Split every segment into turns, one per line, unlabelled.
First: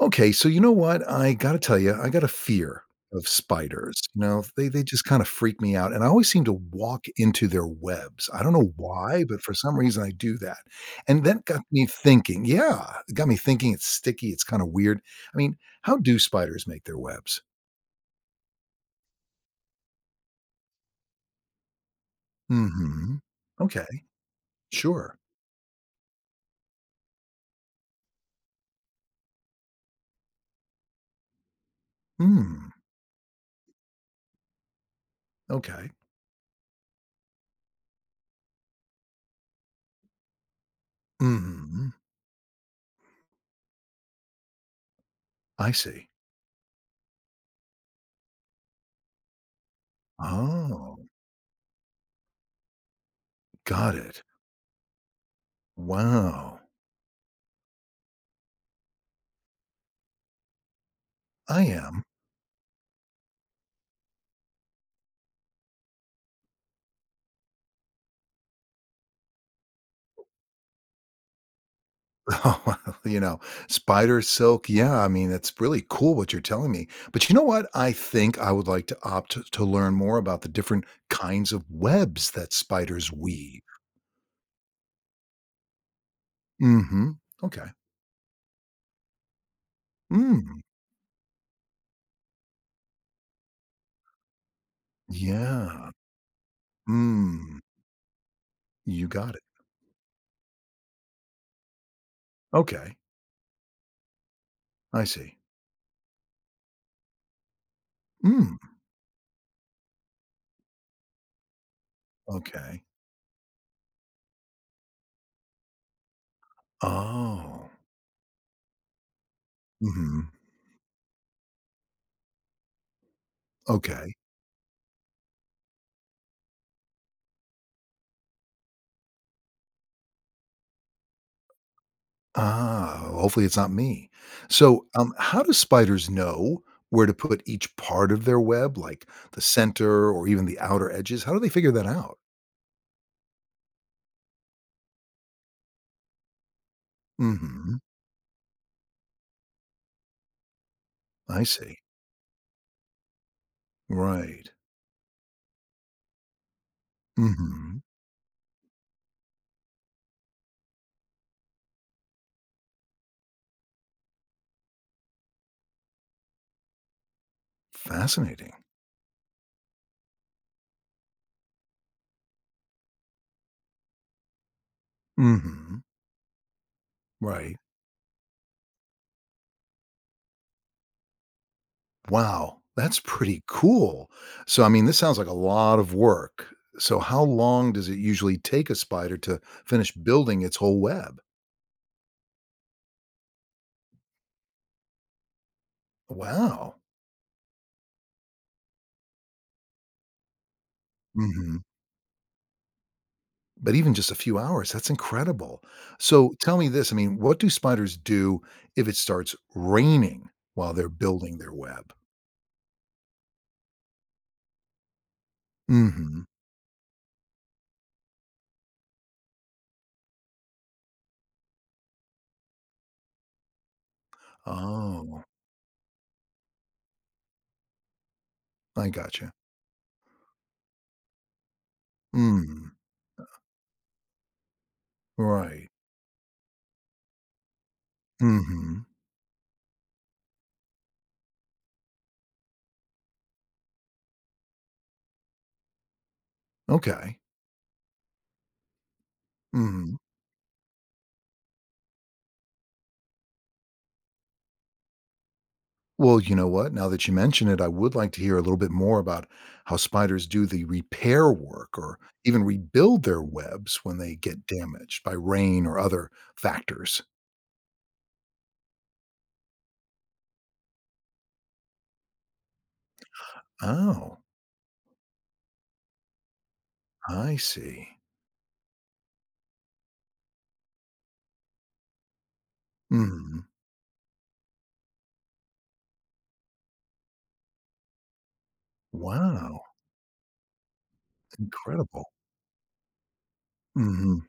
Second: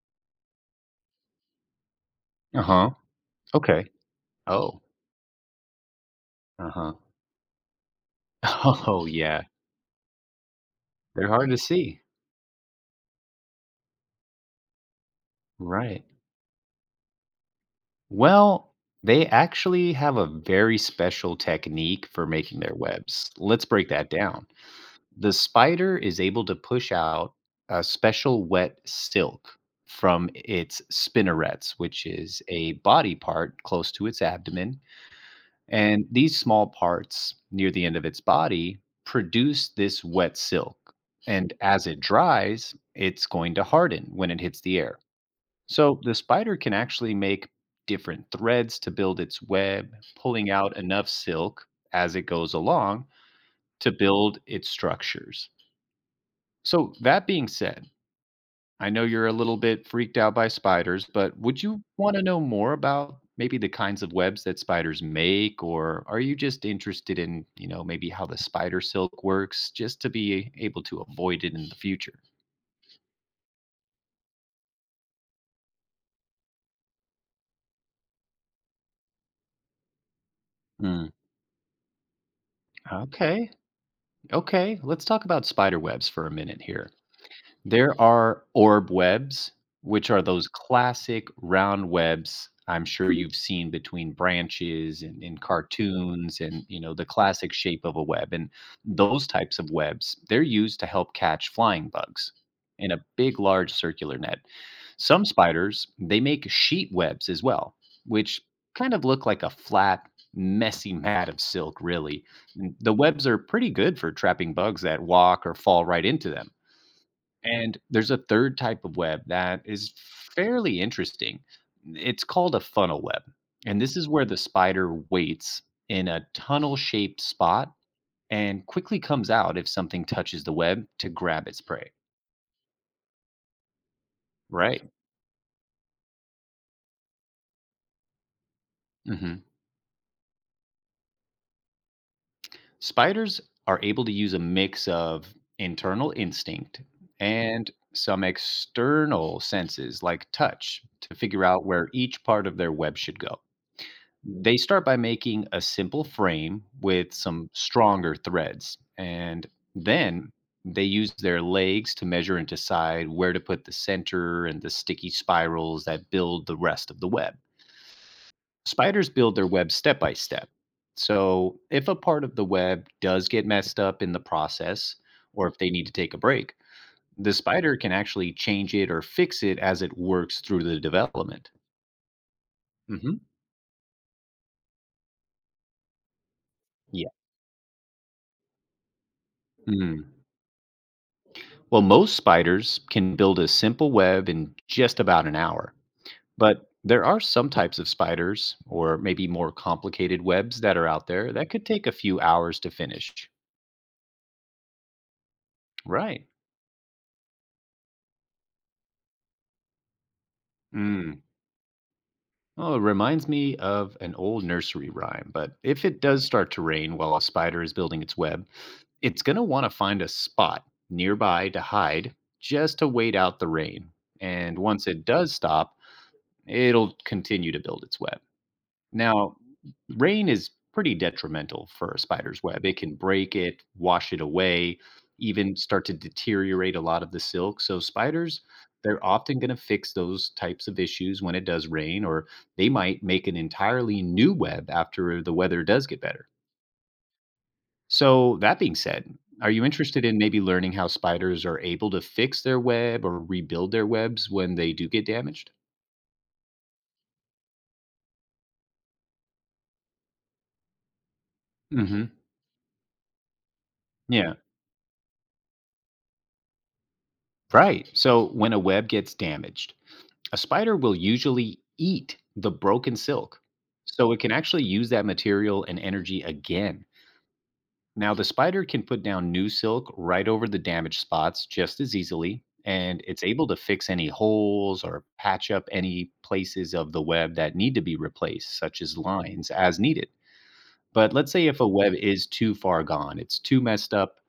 Okay, so you know what? I gotta tell you, I got a fear
Uh-huh.
of
Okay.
spiders. You know, they
Oh.
they just kind of freak me out, and I always seem to
Uh-huh.
walk into their webs. I don't know
Oh,
why, but
yeah.
for some reason I do that, and
They're
that
hard to
got me
see.
thinking. Yeah, it got me thinking. It's sticky. It's kind of weird. I mean, how
Right.
do spiders make their webs?
Well, they actually have a very special technique for making their
Hmm.
webs. Let's
Okay.
break that down.
Sure.
The spider is able to push out a special wet silk from its spinnerets, which is
Hmm.
a body part close to its abdomen.
Okay.
And these small parts near the end of its body produce this wet silk. And as
Hmm.
it dries, it's going to harden when it hits the air.
I
So
see.
the spider can actually make different threads to build its web, pulling out
Oh,
enough silk as it goes along to
got it.
build its structures.
Wow.
So, that being said, I know you're a little bit freaked out by spiders, but
I
would you
am.
want to know more about maybe the kinds of webs that spiders make, or are you just interested in, maybe how the spider silk works just to be able to avoid it in the future?
Oh, you know, spider silk. Yeah, I mean, it's really cool what you're telling me. But you know what? I think I would like to opt to learn more about the different
Mm,
kinds of webs that spiders
okay.
weave.
Okay, let's talk about spider webs for a minute here.
Mm-hmm. Okay.
There are orb webs, which are those
Mm.
classic round webs I'm sure you've seen between branches and in
Yeah.
cartoons, and you know the classic
Mm.
shape of a web. And
You
those
got it.
types of webs, they're used to help catch flying bugs in
Okay.
a big large circular net.
I
Some
see.
spiders, they make sheet webs as well, which
Mm.
kind of look like a flat, messy mat of silk really. And
Okay.
the webs are pretty good for trapping bugs that walk or fall right into them.
Oh.
And there's a third type of web that is
Mm-hmm.
fairly interesting. It's called a funnel web. And this is
Okay.
where the spider waits in a tunnel shaped spot and quickly comes out if something touches the web to grab its prey.
Ah, hopefully it's not me.
Right.
So, how do spiders know where to put each part of their web, like the
hmm
center or even the outer edges? How do they figure that out?
Spiders are able to use a mix of internal instinct and
Hmm.
some external senses like touch to
I
figure out
see.
where each part of their web should go.
Right.
They start by making a simple frame with some
Hmm.
stronger threads, and then they use their legs to measure and decide where to put the center and the sticky spirals that build the rest of the web.
Fascinating.
Spiders build their web step by step. So, if a part of the web does get messed up in the process, or if they
Hmm.
need to take a break, the
Right.
spider can actually change it or fix it as it works through the development.
Wow. That's
Hmm.
pretty cool. So, I mean, this sounds like a lot of work. So,
Yeah.
how long does it usually take a spider to finish
Mm.
building its whole web?
Well, most spiders can build a simple web in just about an hour, but
Wow.
there are some types of spiders, or maybe more complicated webs that are out there, that
Mm-hmm.
could take a few hours to finish.
But even just a few hours, that's incredible.
Right.
So tell me this, I mean, what do spiders do if it starts raining while they're
Mm.
building their web?
Oh, it reminds me of an old nursery rhyme, but if it
Mhm.
does start to rain while a spider is building its web, it's going to want to find a spot nearby to hide just to wait out the rain. And once it
Oh,
does stop, it'll continue to build its web.
I gotcha.
Now, rain is pretty detrimental for a spider's web.
Mm,
It can break it, wash it away, even
right.
start to deteriorate a lot of the silk. So, spiders,
Mhm.
they're often going to fix those types of issues when it does rain, or they might make an entirely new web after the weather does get better.
Okay.
So, that being said, are you
Mhm.
interested in maybe learning how spiders are able to fix their web or rebuild their webs when they do get damaged?
Well, you know what? Now that you mention it, I would like to hear a little bit more about how spiders do the repair work or
Hmm.
even rebuild their webs when they
Yeah.
get damaged by rain or other factors.
Right. So when a web gets damaged, a spider will usually eat the broken silk, so
Oh,
it can actually use that material and energy again.
I see.
Now, the spider can put down new silk right over the damaged spots just as easily, and it's
Mhm.
able to fix any holes or patch up any places of the web that need to be replaced, such as lines,
Wow,
as needed. But let's say if a web
incredible.
is too far gone, it's too messed
Mhm,
up,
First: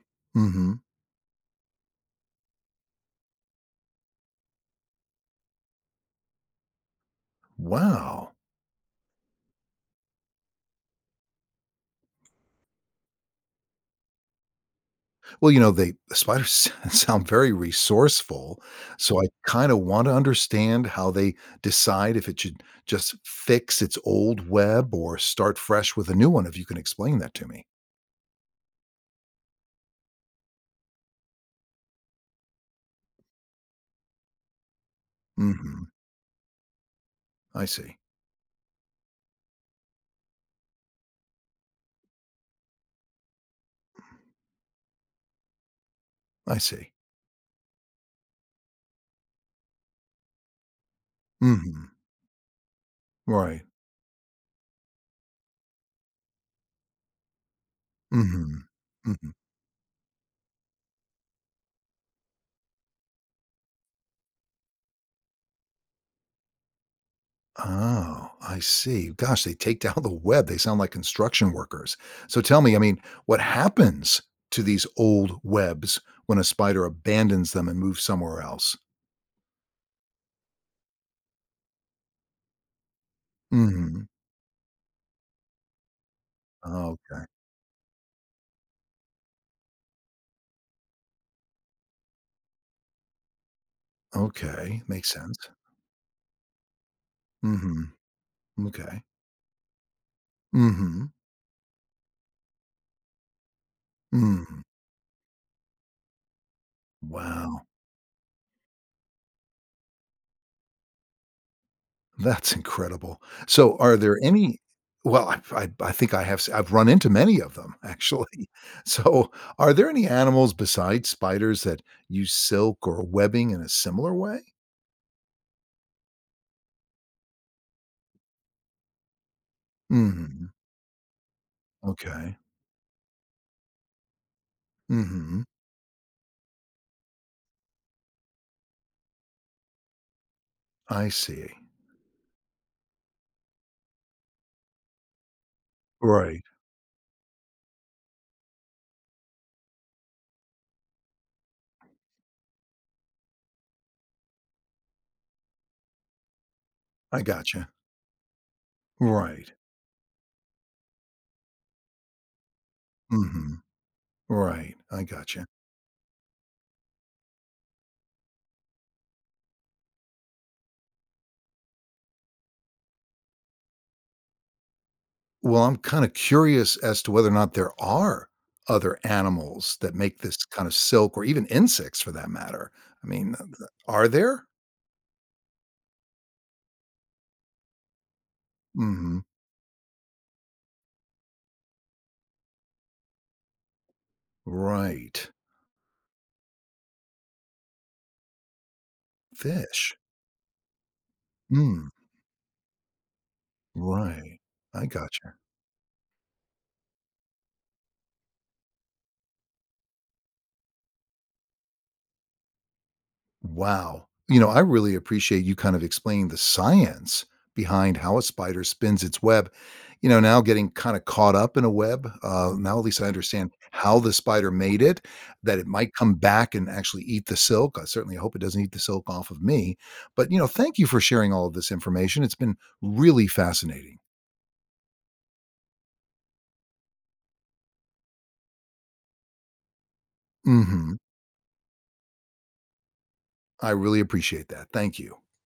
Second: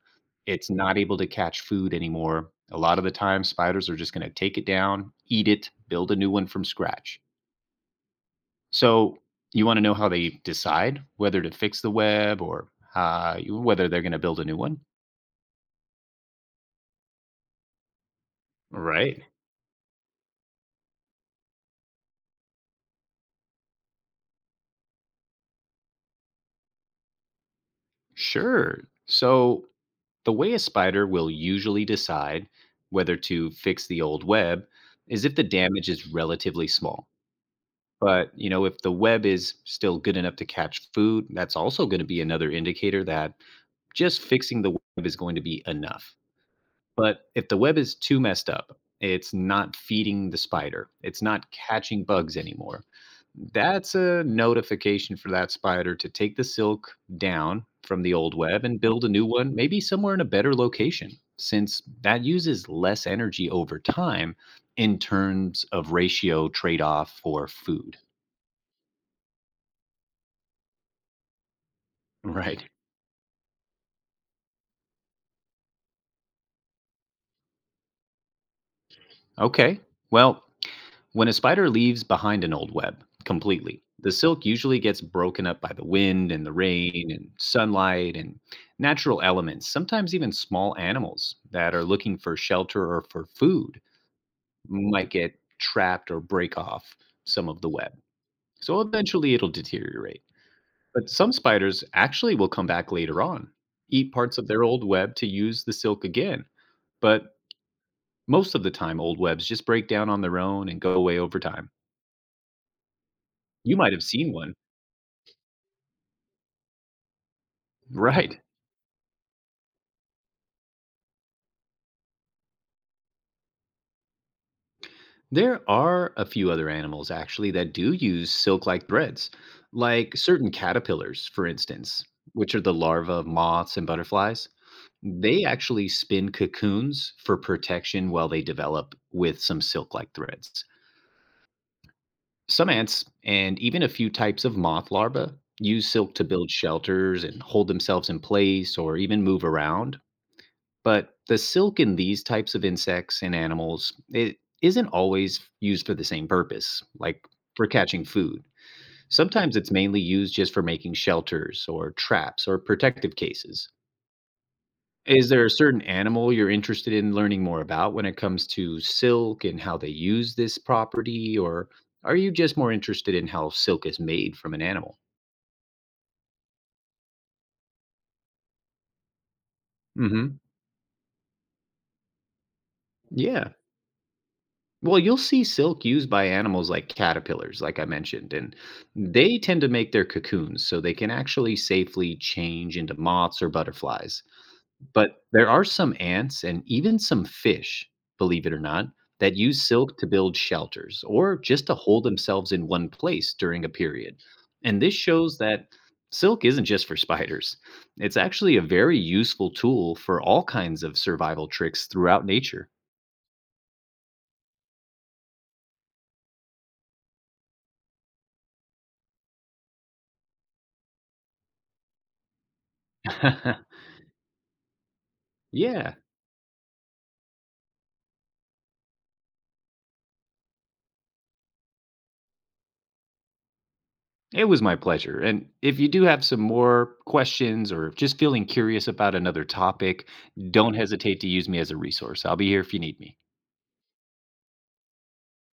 it's
mhm.
not able to catch food anymore. A lot of the time, spiders are just going to take it down, eat it, build a new one from scratch.
Wow.
So you want to know how they decide whether to fix the web, or whether they're going to build a new one?
Well, you know, the spiders sound very resourceful, so
Right.
I kinda wanna understand how they decide if it should just fix its old web or start fresh with a new one, if you can explain that to me.
Sure. So the way a spider will usually decide whether to fix the old web is if the
Mhm,
damage is relatively small.
I see,
But, you know, if the web is still good enough to catch food, that's also going to be another indicator that just fixing the web is going to be enough.
I see.
But if the web is too messed up, it's not feeding the spider, it's not
Mhm,
catching bugs anymore.
right.
That's a notification for that spider to take the silk down from the old web
Mhm,
and build a new
mhm.
one, maybe somewhere in a better location, since that uses less energy over time in terms of ratio trade off for food.
Oh, I see. Gosh, they take down the web. They sound like construction workers. So tell
Right.
me, I mean, what happens to these old webs when a spider abandons them and moves somewhere else?
Okay. Well, when a spider leaves behind an old web completely,
Mhm.
the silk usually gets broken up by the wind and the
Oh,
rain
okay.
and sunlight and natural elements. Sometimes even small animals that are looking for shelter or for food
Okay. Makes
might get
sense.
trapped or break off some of the web.
Mhm.
So
Okay.
eventually it'll deteriorate.
Mhm.
But some spiders actually will come back later on, eat parts of
Mm.
their old web to use the silk again. But
Wow.
most of the time, old webs just break down on their own and go away over time.
That's incredible. So,
You might
are
have
there
seen one.
any well, I think I have s I've run into many of them, actually.
Right.
So, are there any animals besides spiders that use silk or webbing in a similar way?
There are a few other animals actually that do use silk like threads, like
Mhm.
certain caterpillars, for instance,
Okay.
which are the larvae of moths and butterflies.
Mhm.
They actually spin cocoons for protection while they develop with some silk like threads.
I see.
Some ants and even a few types of moth larvae use silk to
Right.
build shelters and hold themselves in place or even move around. But the silk in these types of insects and animals, it isn't always used for the same purpose,
I
like for
gotcha.
catching food.
Right.
Sometimes it's mainly used just for making shelters or traps or protective
Mhm.
cases.
Right. I
Is there
gotcha.
a certain animal you're interested in learning more about when it comes to silk and how they use this property? Or are you just more interested in how silk is made from an animal?
Well, I'm kinda curious as to whether or not there are other animals that make
Hmm.
this kind of silk or even insects for that matter. I mean, th
Yeah.
are there?
Well, you'll see silk used by animals like caterpillars, like I mentioned, and
Mhm.
they tend to make their cocoons so they can actually safely change into moths or butterflies. But
Right.
there are some ants and even some fish, believe it or not, that use
Fish.
silk to build shelters or just to
Mm,
hold themselves in one place during a period.
right.
And
I
this
gotcha.
shows that silk isn't just for spiders, it's actually a very useful tool for all kinds of survival tricks throughout nature.
Wow. You know, I really appreciate you kind of explaining the science behind how a spider spins its web. You know, now getting kind of caught up in a web, now at least I understand how the spider made it, that it might
Yeah.
come back and actually eat the silk. I certainly hope it doesn't eat the silk off of me. But, you know, thank you for sharing all of this information. It's been really fascinating.
It was my pleasure. And if you do have some more questions or just feeling curious about another topic, don't
Mhm.
hesitate to use me as a resource. I'll be here if you need me.
I really appreciate that. Thank you.